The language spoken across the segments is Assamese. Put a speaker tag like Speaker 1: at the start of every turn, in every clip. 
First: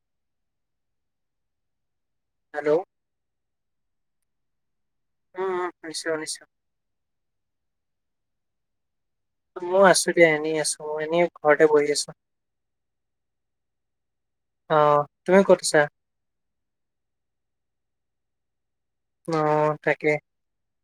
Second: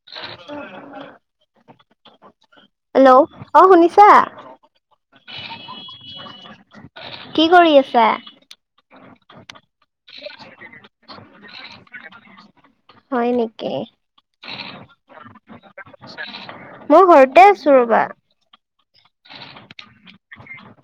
Speaker 1: [unintelligible]
Speaker 2: হেল্ল'।
Speaker 1: হেল্ল' অ শুনিছা?
Speaker 2: উম শুনিছোঁ শুনিছোঁ।
Speaker 1: কি কৰি আছা?
Speaker 2: মই আছো দিয়া এনেই আছো মই এনেই ঘৰতে বহি আছো।
Speaker 1: হয় নেকি?
Speaker 2: অ তুমি ক'ত আছা
Speaker 1: মই ঘৰতে আছো ৰবা
Speaker 2: অ তাকে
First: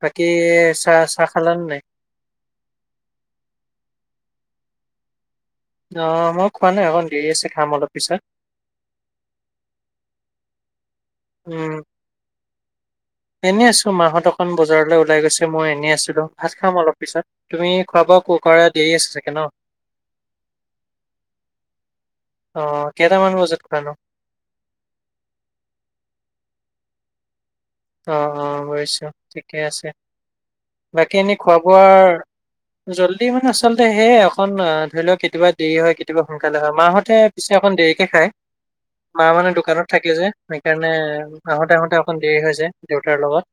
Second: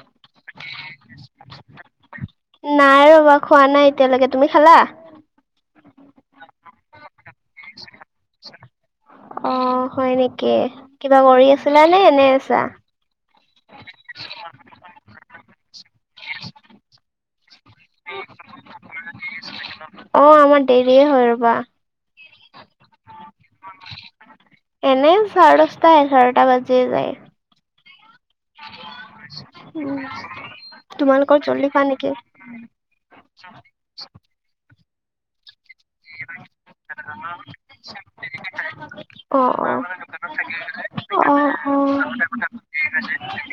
Speaker 2: বাকী চাহ চাহ খালানে নাই?
Speaker 1: নাই ৰবা খোৱা নাই এতিয়ালৈকে, তুমি খালা?
Speaker 2: অ মই খোৱা নাই অকণ দেৰি আছে খাম অলপ পিছত।
Speaker 1: অ হয় নেকি কিবা কৰি
Speaker 2: উম
Speaker 1: আছিলা নে এনে আছা?
Speaker 2: এনেই আছোঁ, মাহত অকণ বজাৰলৈ ওলাই গৈছে মই এনেই আছিলোঁ। ভাত খাম অলপ পিছত। তুমি খোৱা বোৱা কৰা দেৰি আছে চাগে ন?
Speaker 1: অ আমাৰ দেৰিয়ে হয় ৰবা।
Speaker 2: অ কেইটামান বজাত খুৱা নো?
Speaker 1: এনে চাৰে দছটা এঘাৰটা বাজিয়ে যায়।
Speaker 2: অঁ অঁ বুজিছোঁ ঠিকে আছে
Speaker 1: উম
Speaker 2: বাকী
Speaker 1: তোমালোকৰ
Speaker 2: এনেই খোৱা
Speaker 1: জল্দি নেকি
Speaker 2: বোৱাৰ, জল্দি মানে আচলতে সেয়ে এখন অ ধৰি লওক কেতিয়াবা, দেৰি হয় কেতিয়াবা সোনকালে হয় মাহঁতে পিছে অকন দেৰিকে খায়, মা
Speaker 1: অ
Speaker 2: মানে দোকানত থাকে যে, সেইকাৰণে
Speaker 1: অ অ
Speaker 2: আহোতে আহোতে অকণ দেৰি হৈ যায়, দেউতাৰ লগত।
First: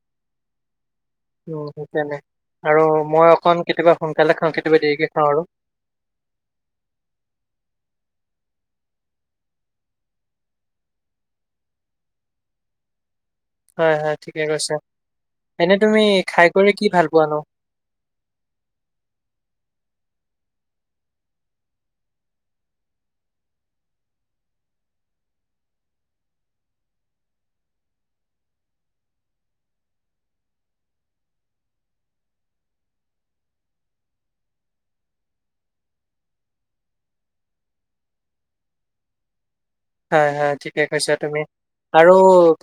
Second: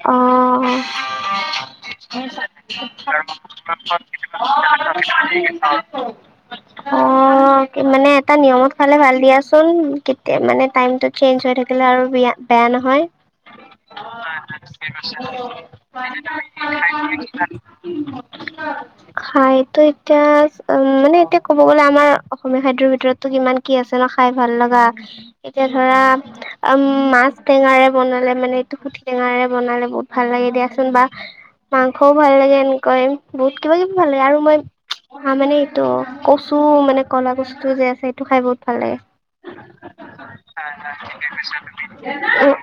Speaker 1: অ'।
Speaker 2: উ, সেইকাৰনে আৰু মই অকণ কেতিয়াবা সোনকালে খাওঁ, কেতিয়াবা দেৰিকে খাওঁ আৰু।
Speaker 1: [unintelligible] অ' মানে এটা নিয়মত খালে ভাল দিয়াচোন, তেতিয়া মানে টাইমটো চেঞ্জ হৈ থাকিলে আৰু বেয়া, বেয়া নহয়,
Speaker 2: হয় হয় ঠিকে কৈছা। এনে তুমি খাই কৰি কি ভাল পোৱা নো?
Speaker 1: খাইটো এতিয়া মানে এতিয়া কব গ'লে আমাৰ, অসমীয়া খাদ্যৰ ভিতৰতটো কিমান কি আছে ন' খাই ভাল লগা, এতিয়া ধৰা অ মাছ টেঙাৰে বনালে মানে এইটো পুঠি টেঙাৰে বনালে বহুত ভাল লাগে দিয়াচোন বা, মাংসও ভাল লাগে এনেকাই বহুত কিবা কিবি ভাল লাগে আৰু মই, আ মানে এইটো কচু মানে, ক'লা কচু টো যে আছে সেইটো খাই বহুত ভাল লাগে।
Speaker 2: হয় হয় ঠিকে কৈছা তুমি। আৰু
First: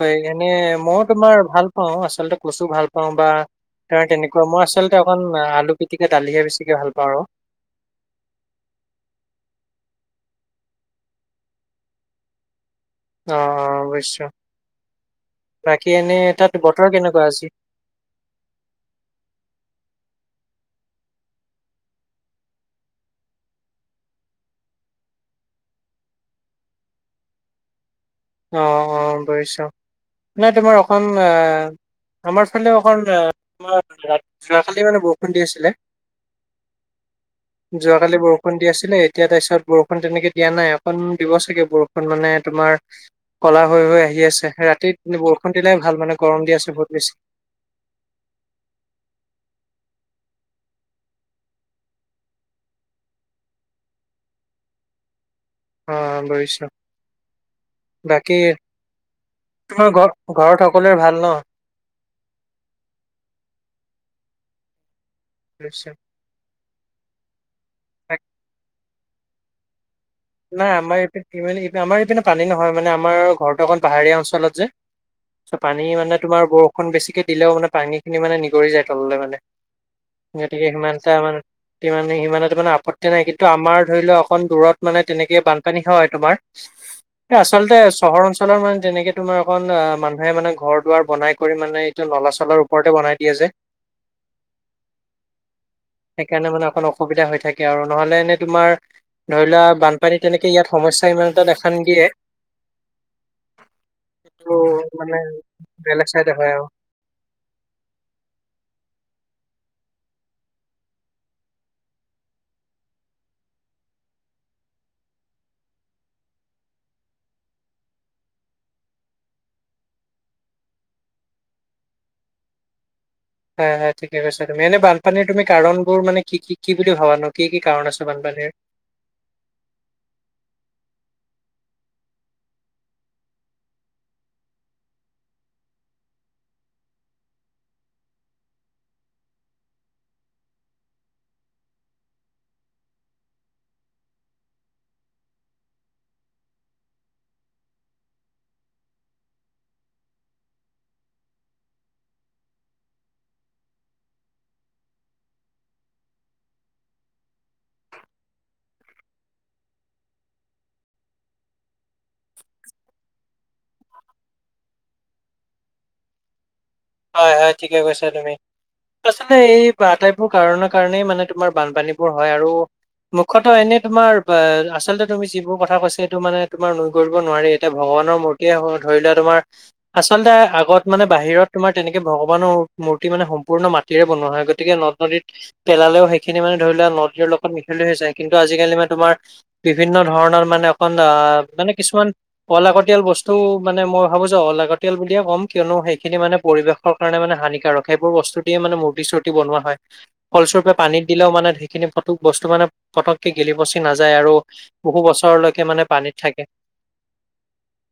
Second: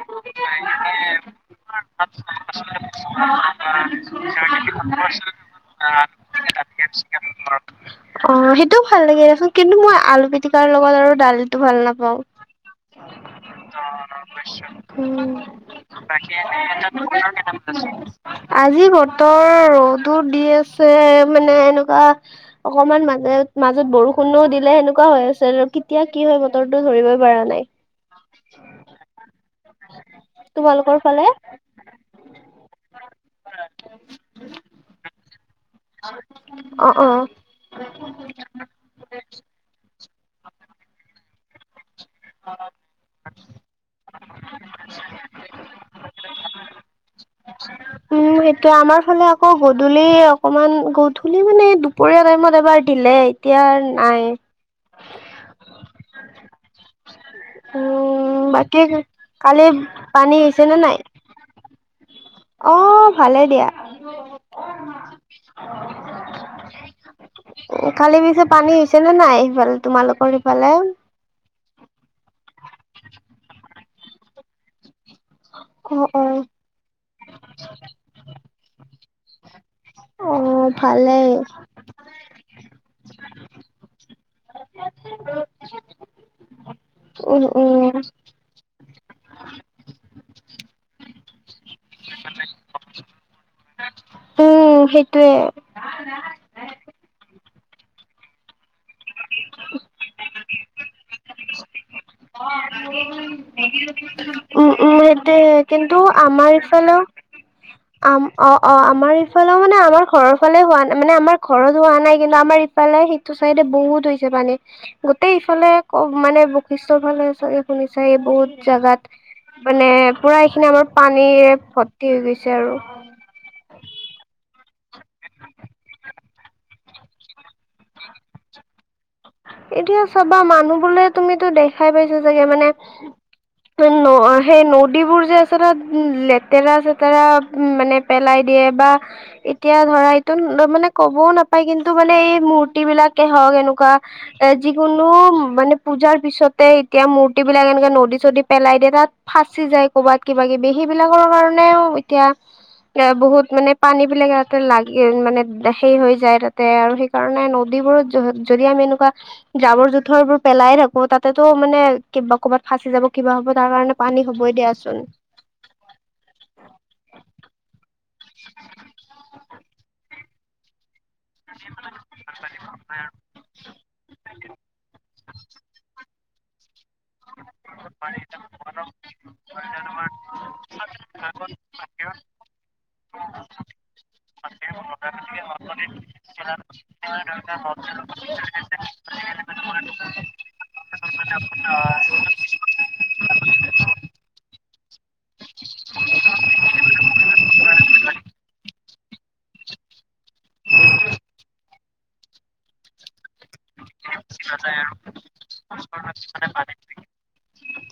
Speaker 2: এনে মও তোমাৰ ভাল পাওঁ আচলতে কচু ভাল পাওঁ বা, ত তেনেকুৱা মই আচলতে অকণ আলু পিটিকা দালিহে বেছিকে ভাল পাওঁ আৰু,
Speaker 1: অ', সেইটোও ভাল লাগে। কিন্তু মই আলু পিটিকাৰ লগত আৰু দালিটো ভাল নাপাওঁ।
Speaker 2: অ অ বুজিছো
Speaker 1: হু,
Speaker 2: বাকী এনে তাত বতৰ কেনেকুৱা আজি
Speaker 1: [unintelligible] আজি বতৰ ৰ'দো দি আছে মানে এনেকুৱা, অকমান মানে মাজত বৰষু, নো দিলে সেনেকুৱা হৈ আছে আৰু কেতিয়া কি হয় বতৰটো ধৰিবই পৰা নাই।
Speaker 2: অ', অ' বুজিছোঁ, এনে তোমাৰ
Speaker 1: তোমালোকৰ
Speaker 2: অকন,
Speaker 1: ফালে
Speaker 2: আমাৰ ফালে অখন আৰ যোৱাকালি মানে বৰষুণ দি আছিলে।
Speaker 1: অ', অ'।
Speaker 2: যোৱাকালি বৰষুণ দি আছিলে, এতিয়া তাৰপিছত বৰষুণ তেনেকে দিয়া নাই, অকণ দিব চাগে বৰষুণ। মানে তোমাৰ, কলা হৈ হৈ আহি আছে, ৰাতি বৰষুণ দিলে ভাল মানে গৰম দি আছে বহুত বেছি।
Speaker 1: উম, সেইটোয়ে আমাৰ ফালে আকৌ গধূলি অকমান গধূলি মানে দুপ, দুপৰিয়া টাইমত এবাৰ দিলে এতিয়া নাই।
Speaker 2: অ' বুজিছোঁ।
Speaker 1: উম, বাকী কালি
Speaker 2: তোমাৰ ঘৰ
Speaker 1: পানী
Speaker 2: ঘৰত
Speaker 1: হৈছে নে
Speaker 2: সকলোৰে
Speaker 1: নাই?
Speaker 2: ভাল ন
Speaker 1: অ' ভালে দিয়া।
Speaker 2: নিশ্চয়।
Speaker 1: কালি
Speaker 2: বাক-
Speaker 1: পিছে পানী হৈছে নে নাই সেইফালে তোমালোকৰ? সিফালে?
Speaker 2: নাই আমাৰ ইপিনে ই আমাৰ ইপিনে পানী নহয় মানে আমাৰ ঘৰটো অকন পাহাৰীয়া অঞ্চলত যে। চ' পানী
Speaker 1: অ',
Speaker 2: মানে তোমাৰ
Speaker 1: অ'।
Speaker 2: বৰষুণ বেছিকে দিলেও মানে পানী খিনি মানে নিগৰি যায় তললৈ মানে। গতিকে
Speaker 1: অ',
Speaker 2: সিমান এটা
Speaker 1: ভালেই
Speaker 2: আমাৰ মানে সিমান এটা মানে আপত্তি নাই কিন্তু আমাৰ ধৰি লওঁক অকণ দূৰত মানে তেনেকে বানপানী হয় তোমাৰ,
Speaker 1: উম,
Speaker 2: আচলতে
Speaker 1: উম,
Speaker 2: চহৰ অঞ্চ লৰ মানে যেনেকে তোমাৰ একন এ, মানুহে মানে ঘৰ-দুৱাৰ বনাই কৰি মানে এইটো নলা চলাৰ ওপৰতে বনাই দিয়ে যে।
Speaker 1: উম, সেইটোৱে।
Speaker 2: সেইকাৰণে মানে অকণ অসুবিধা হৈ থাকে আৰু নহ'লে এনেই তোমাৰ ধৰি লোৱা বানপানী তেনেকে ইয়াত সমস্যা ইমান এটা দেখা নিদিয়ে। ত'
Speaker 1: উম, উম,
Speaker 2: মানে
Speaker 1: সেইটোয়ে কিন্তু
Speaker 2: বেলেগ চাইডে
Speaker 1: আমাৰ
Speaker 2: হয় আৰু
Speaker 1: ইফালেও আম' অ', অ' আমাৰ ইফালে মানে আমাৰ ঘৰৰ ফালে হোৱা নাই মানে আমাৰ ঘৰত হোৱা নাই কিন্তু আমাৰ ইফালে ইটো চাইডে বহুত হৈছে পানী। গোটেই ইফালে ক' মানে বশিষ্টৰ ফালে চাগে শুনিছাই এই বহুত জেগাত। মানে পুৰা এইখিনি আমাৰ পানীৰে ভৰ্তি হৈ গৈছে আৰু।
Speaker 2: হয় হয়, ঠিকে কৈছা তুমি, এনেই বানপানীৰ তুমি কাৰণবোৰ মানে কি কি কি বুলি ভবানো কি কি কাৰণ আছে বানপানীৰ?
Speaker 1: এতিয়া চাবা মানুহ বোৰে তুমিতো দেখাই পাইছা চাগে মানে সেই ন সেই নদীবোৰ যে আছে তাত লেতেৰা-চেতেৰা মানে পেলাই দিয়ে বা এতিয়া ধৰা এইটো মানে ক'বও নাপায় কিন্তু মানে এই মূৰ্তি বিলাকে হওক এনেকুৱা এ যিকোনো মানে পূজাৰ পিছতে এতিয়া মূৰ্তি বিলাক এনেকে নদী-চদীত পেলাই দিয়ে তাত- ফাঁচি যায় কৰ'বাত কিবা কিবি সেইবিলাকৰ কাৰণেও এতিয়া- এ বহুত মানে পানী বিলাকে তাতে লাগি মানে সেই হৈ যায় তাতে আৰু- সেইকাৰণে নদীবোৰত যদি আমি এনেকুৱা জাবৰ জোথৰবোৰ পেলাই থাকো তাতেতো মানে কিবা কৰ'বাত ফাঁচি যাব কিবা হ'ব তাৰ কাৰণে- পানী হ'বই দিয়াচোন।
Speaker 2: হয় হয় ঠিকে কৈছা তুমি, আচলতে এই আটাইবোৰ কাৰণৰ কাৰণেই মানে তোমাৰ বানপানী বোৰ হয় আৰু দুখত এনেই তোমাৰ আচলতে তুমি যিবোৰ কথা কৈছা সেইটো মানে তোমাৰ নুই কৰিব নোৱাৰি। ভগৱানৰ মূৰ্তে হওঁক ধৰি লোৱা তোমাৰ আচলতে আগত মানে বাহিৰত তোমাৰ তেনেকে ভগৱানৰ মূৰ্তি মানে সম্পূৰ্ণ মাটিৰে বনোৱা হয় গতিকে নদ-নদীত পেলালেও হেই খিনি মানে ধৰি লোৱা নদ-নদীৰ লগত মিহলি হৈ যায় কিন্তু আজিকালি মানে তোমাৰ বিভিন্ন ধৰণৰ মানে অকণ আহ' মানে কিছুমান- অলাগতিয়াল বস্তু মানে মই ভাবো যে অলাগতিয়াল বুলিয়ে কম কিয়নো সেইখিনি মানে- পৰিৱেশৰ কাৰণে মানে হানিকাৰক সেইবোৰ বস্তু দিয়ে মানে মূৰ্তি চূৰ্তি বনোৱা হয়। ফলস্বৰূপে পানীত দিলেও মানে সেইখিনি ফটো বস্তু মানে- পটককে গেলি পচি নাযায় আৰু বহু বছৰলৈকে মানে পানীত থাকে।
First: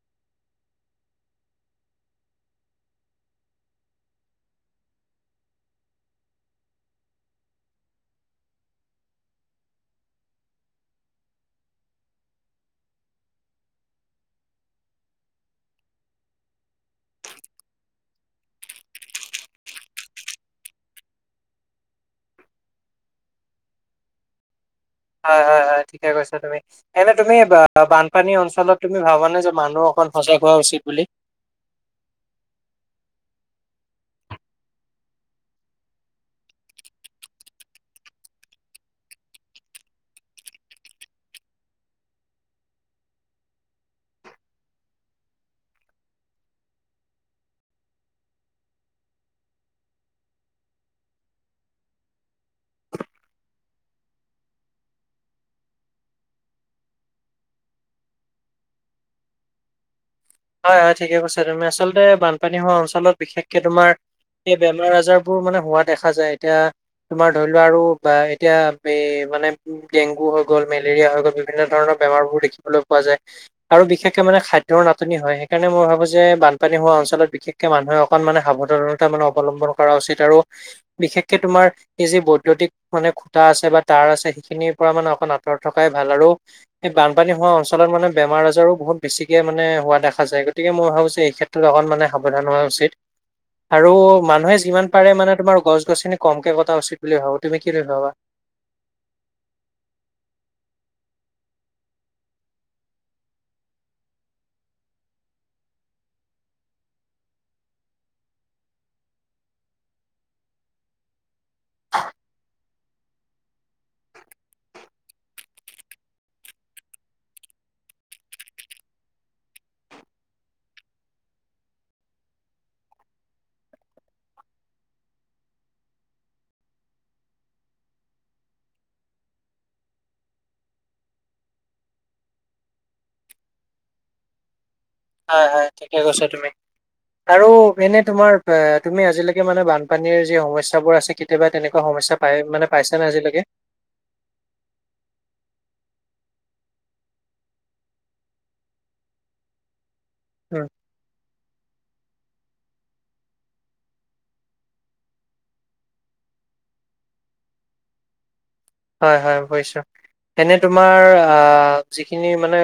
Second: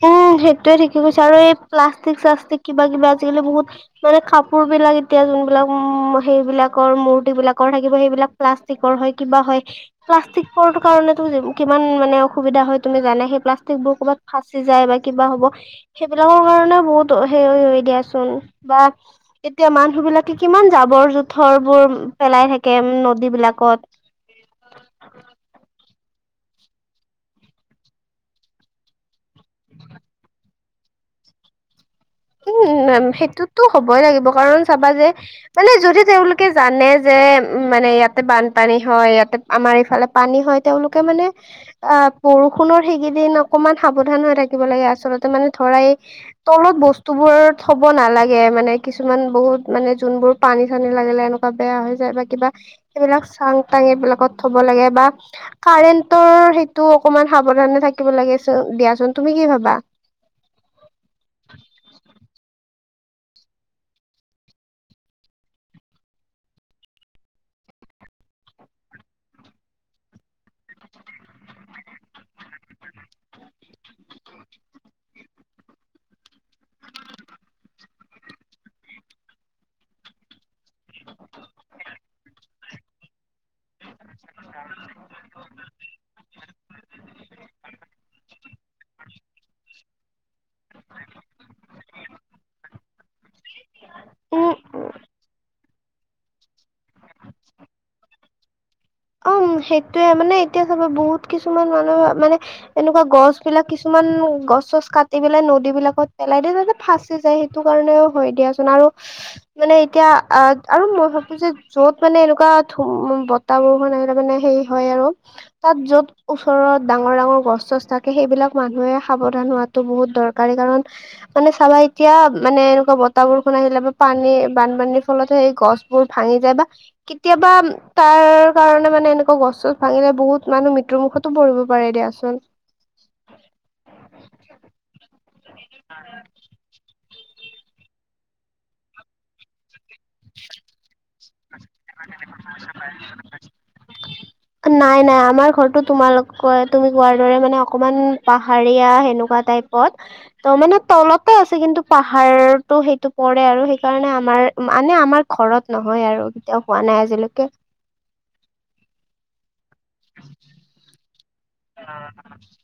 Speaker 1: উমঁ' সেইটোয়ে ঠিকে কৈছে আৰু এই প্লাষ্টিক শ্লাষ্টিক কিবাকিবি আজিকালি বহুত- মানে কাপোৰ বিলাক এতিয়া যোনবিলাক উম, সেইবলাকৰ মূৰ্তি বিলাকৰ থাকিব। সেইবিলাক- প্লাষ্টিকৰ হয়, কিবা হয়, প্লাষ্টিক ৰটো কাৰণেটো কিমান মানে অসুবিধা হয় তুমি জানাই, সেই প্লাষ্টিক বোৰ ক'ৰবাত ফাচি যায় বা কিবা হ'ব- সেইবিলাকৰ কাৰণে বহুত সে হৈ দিয়াচোন বা- এতিয়া মানুহ বিলাকে কিমান জাবৰ জোথৰ বোৰ পেলাই থাকে নদী বিলাকত।
Speaker 2: হয় হয় হয়, ঠিকে কৈছা তুমি, এনে তুমি বানপানী অঞ্চলত তুমি ভাবানে- যে মানুহ অকন সজাগ হোৱা উচিত বুলি।
Speaker 1: উম, সেইটোতো হ'বই লাগিব কাৰণ চাবা যে- মানে যদি তেওঁলোকে জানে যে উমঁ' মানে ইয়াতে বানপানী হয় ইয়াতে- আমাৰ এইফালে পানী হয়। তেওঁলোকে মানে- আহ' বৰষুণৰ সেইকেইদিন অকমান সাৱধান হৈ থাকিব লাগে আচলতে মানে ধৰাই তলত বস্তু বস্তু বোৰ থব নালাগে মানে কিছুমান বহুত মানে যোনবোৰ পানী চানী লাগিলে এনেকুৱা, বেয়া হৈ যায় বা কিবা সেই বিলাক চাং তাং এইবিলাকত থব লাগে বা, কাৰেণ্টটো সেইটো অকমান সাৱধানে থাকিব লাগে চ দিয়াচোন। তুমি কি ভাবা?
Speaker 2: হয় হয় ঠিকে কৈছা তুমি আচলতে বানপানী হোৱা অঞ্চলত বিশেষকে তোমাৰ, সেই বেমাৰ আজাৰ বোৰ মানে হোৱা দেখা যায় এতিয়া, তোমাৰ ধৰি লোৱা আৰু বা এতিয়া বে মানে, ডেংগু হৈ গ'ল, মেলেৰিয়া হৈ গ'ল বিভিন্ন ধৰণৰ বেমাৰ বোৰ দেখিবলৈ পোৱা যায়। আৰু বিশেষকে মানে খাদ্যৰ নাটনি, নাটনি হয় সেইকাৰণে মই ভাবো যে বানী হোৱা অঞ্চলত বিশেষকে মানুহে অকণ মান সাৱধানতা মানে অৱলম্বন, কৰা উচিত আৰু বিশেষকে তোমাৰ এই যি বৈদ্যুতিক মানে খুটা আছে বা, তাৰ আছে সেইখিনিৰ পৰা মানে অকমান আঁতৰত থকাই ভাল আৰু, এই বানপানী হোৱা অঞ্চলত মানে বেমাৰ আজাৰো বহুত, বেছিকে মানে হোৱা দেখা যায় গতিকে মই ভাবোঁ যে এই ক্ষেত্ৰত অকণমান মানে সাৱধান হোৱা উচিত। আৰু
Speaker 1: উম
Speaker 2: মানুহে যিমান পাৰে মানে তোমাৰ গছ গছিনি কমকে কটা উচিত বুলি ভাবো তুমি কি বুলি ভাবা?
Speaker 1: উম সেইটোয়ে মানে এতিয়া চাবা বহুত কিছুমান মানুহে মানে, এনেকুৱা গছ বিলাক কিছুমান গছ চছ কাটি পেলাই নদী বিলাকত পেলাই দিয়ে যে, ফাচি যায় সেইটো কাৰণেও হয় দিয়াচোন আৰু মানে এতিয়া আহ আৰু মই ভাবো যে, য'ত মানে এনেকুৱা বতাহ বৰষুণ আহিলে মানে হেৰি হয় আৰু তাত য'ত, ওচৰত ডাঙৰ ডাঙৰ গছ চছ থাকে সেইবিলাক মানুহে সাৱধান হোৱাতো বহুত দৰকাৰী কাৰণ, মানে চাবা এতিয়া মানে এনেকুৱা বতাহ বৰষুণ আহিলে বা পানী বানপানীৰ ফলত হে সেই গছ, বোৰ ভাঙি যায় বা কেতিয়াবা তাৰ, কাৰণে মানে এনেুৱা গছ ভাঙিলে বহুত মানুহ মৃত্যুমুখতো পৰিব পাৰে দিয়াচোন।
Speaker 2: হয় হয় ঠিকে কৈছ তুমি আৰু এনেই তোমাৰ তুমি আজিলৈকে মানে বান, পানীৰ যি সমস্যা বোৰ আছে কেতিয়াবা তেনেকুৱা সমস্যা পাই মানে পাইছ নে আজিলৈকে,
Speaker 1: নাই নাই আমাৰ ঘৰৰতো তোমালোকৰ তুমি কোৱাৰ দৰে মানে অকমান পাহাৰীয়া সেনেকুৱা টাইপ। ত
Speaker 2: উম
Speaker 1: মানে তলত, ঠিকে আছে কিন্তু পাহাৰতো সেইটো পৰে আৰু সেইকাৰণে আমাৰ মানে আমাৰ, ঘৰত নহয় আৰু কেতিয়াও হোৱা নাই আজিলৈকে।
Speaker 2: হয় হয় বুজিছোঁ এনে তোমাৰ যিখিনি মানে,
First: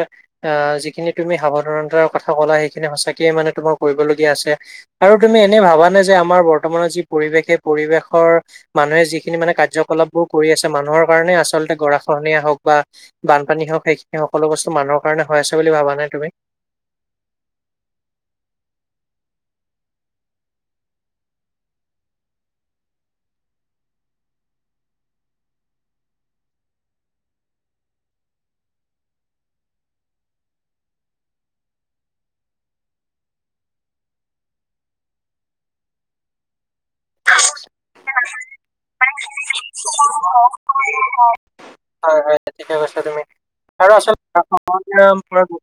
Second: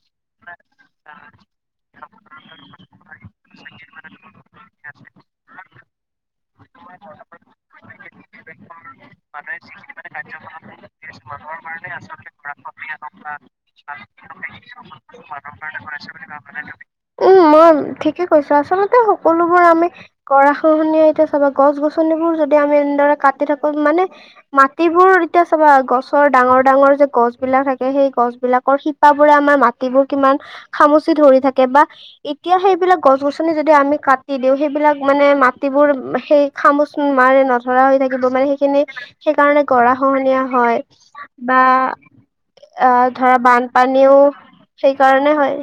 Speaker 2: আহ যিখিনি তুমি সাৱধানতাৰ কথা ক'লা সেইখিনি সঁচাকৈয়ে মানে তোমাৰ কৰিবলগীয়া আছে। আৰু তুমি এনেই ভাবা নে যে আমাৰ বৰ্তমানৰ যি পৰিৱেশ সেই পৰিৱেশৰ, মানুহে যিখিনি মানে কাৰ্যকলাপবোৰ কৰি আছে মানুহৰ কাৰণে আচলতে গৰাখহনীয়া হওক বা, বানপানী হওক সেইখিনি সকলো বস্তু মানুহৰ কাৰণে হৈ আছে বুলি ভাবা নে তুমি?
Speaker 1: উম মই ঠিকে কৈছো আচলতে সকলোবোৰ আমি, গৰা খহনীয়া এতিয়া চাব গছ গছনিবোৰ যদি আমি এনেদৰে কাটি থাকো মানে, মাটিবোৰ এতিয়া চাবা গছৰ ডাঙৰ ডাঙৰ যে গছ বিলাক থাকে সেই গছ, বিলাকৰ শিপ বোৰে আমাৰ মাটিবোৰ কিমান খামুচি ধৰি থাকে বা, এতিয়া সেইবিলাক গছ গছনি যদি আমি কাটি দিও সেইবিলাক মানে মাটিবোৰ সেই, খামুচ মাৰেি নধৰা হৈ থাকিব মানে সেইখিনি সেইকাৰণে গৰা খহনীয়া হয়। বা
Speaker 2: হয় হয় ঠিকে কৈছা
Speaker 1: আহ
Speaker 2: তুমি
Speaker 1: ধৰা
Speaker 2: আৰু
Speaker 1: বানপানীও
Speaker 2: আচলতে,
Speaker 1: সেইকাৰণে হয়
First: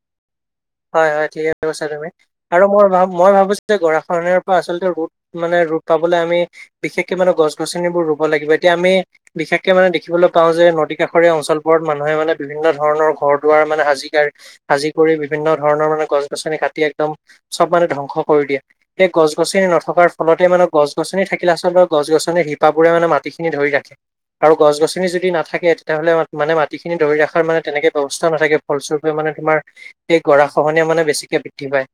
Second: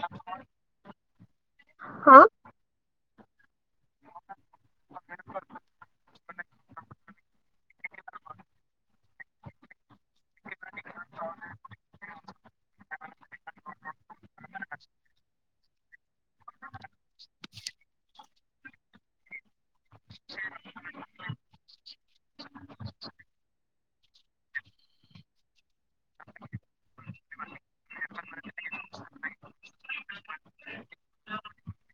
Speaker 2: হয় হয় ঠিকে কৈছা তুমি
Speaker 1: হা
Speaker 2: আৰু মই ভ মই ভাবিছো যে গৰাখহনীয়াৰ, আচলতে ৰোধ মানে ৰোধ পাবলে আমি, বিশেষকে মানে গছ গছনিবোৰ ৰুব লাগিব এতিয়া আমি বিশেষকে মানে, দেখিবলৈ পাওঁ যে নদী কাষৰীয়া অঞ্চলবোৰত মানুহে মানে বিভিন্ন ধৰণৰ ঘৰ দুৱাৰ মানে হাজিকা, আাজি কৰি বিভিন্ন ধৰণৰ মানে গছ গছনি কাটি একদম চব মানে ধ্বংস কৰি দিয়ে সেই গছ গছনি নথকাৰ ফলতে মানে গছ গছনি থাকিলে আচলতে গছ গছনিৰ শিপাবোৰে মানে মাটিখিনি ধৰি ৰাখে আৰু গছ গছ নি যদি নাাকে তেতিয়াহ'লে মানে মাটিখিনি ধৰি ৰাখাৰ মানে তেনেকে ব্যৱস্থা নাথাকে ফলস্বৰূপে মানে তোমাৰ সেই গৰা খহনীয়া মানে বেছিকে বৃদ্ধি পায়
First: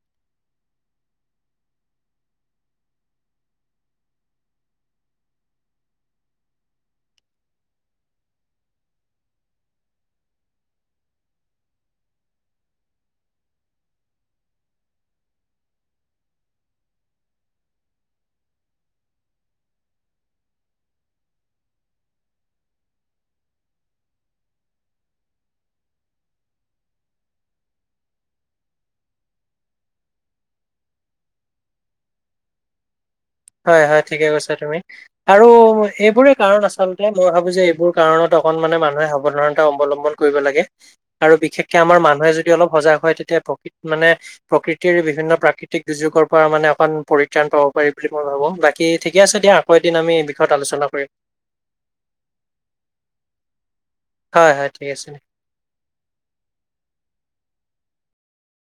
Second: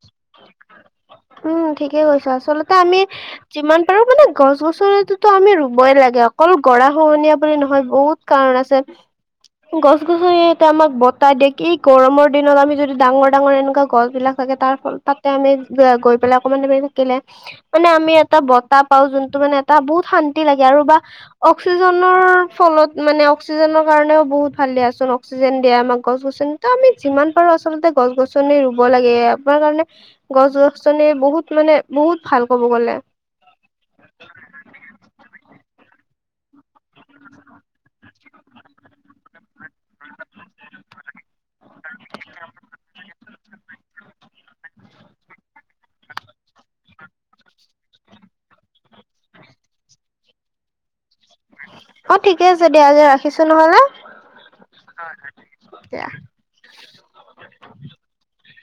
Speaker 1: উম ঠিকেই কৈছো আচলতে আমি যিমান পাৰো মানে গছ গছনিটোতো আমি ৰুবই লাগে অকল গৰা খহনীয়া বুলি নহয় বহুত কাৰণ আছে গছ গছনি ইতে আমাক বতাহ দিয়ে কি গৰমৰ দিনত আমি যদি ডাঙৰ ডাঙৰ এনেকোৱা গছ বিলাক চাগে তাৰ তাতে আমি গৈ পেলাই অকমান দেমৰি থাকিলে মানে আমি এটা বতাহ পাও যোনটো মানে এটা বহুত শান্তি লাগে আৰু বা অক্সিজেনৰ ফলত মানে অক্সিজেনৰ কাৰণেও বহুত ভাল দিয়া চোন অক্সিজেন দিয়া আমাক গছ গছনি ত আমি যিমান পাৰো আচলতে গছ গছনি ৰুব লাগে আমাৰ কাৰণে গছ গছ নিয়ে বহুত মানে বহুত ভাল ক'ব গ'লে
Speaker 2: হয় হয় ঠিকে কৈছা তুমি আৰু সেইবোৰে কাৰণ আচলতে মই ভাবো যে এইবোৰ কাৰণত অকন মানে মানুহে সাৱধানতা অৱলম্বন কৰিব লাগে আৰু বিশেষকে আমাৰ মানুহে যদি অলপ সজাগ হয় তেতিয়া প্ৰকৃত মানে প্ৰকৃতিৰ বিভিন্ন প্ৰাকৃতিক দুৰ্যোগৰ পৰা মানে অকণ পৰিত্ৰাণ পাব পাৰি বুলি মই ভাবো বা কি ঠিকে আছে দিয়া আকৌ এদিন আমি এই বিষয়ত আলোচনা কৰিম
Speaker 1: অ ঠিকে আছে দিয়া আজি ৰাখিছো নহলে
Speaker 2: হয় হয় ঠিক আছে
Speaker 1: দিয়া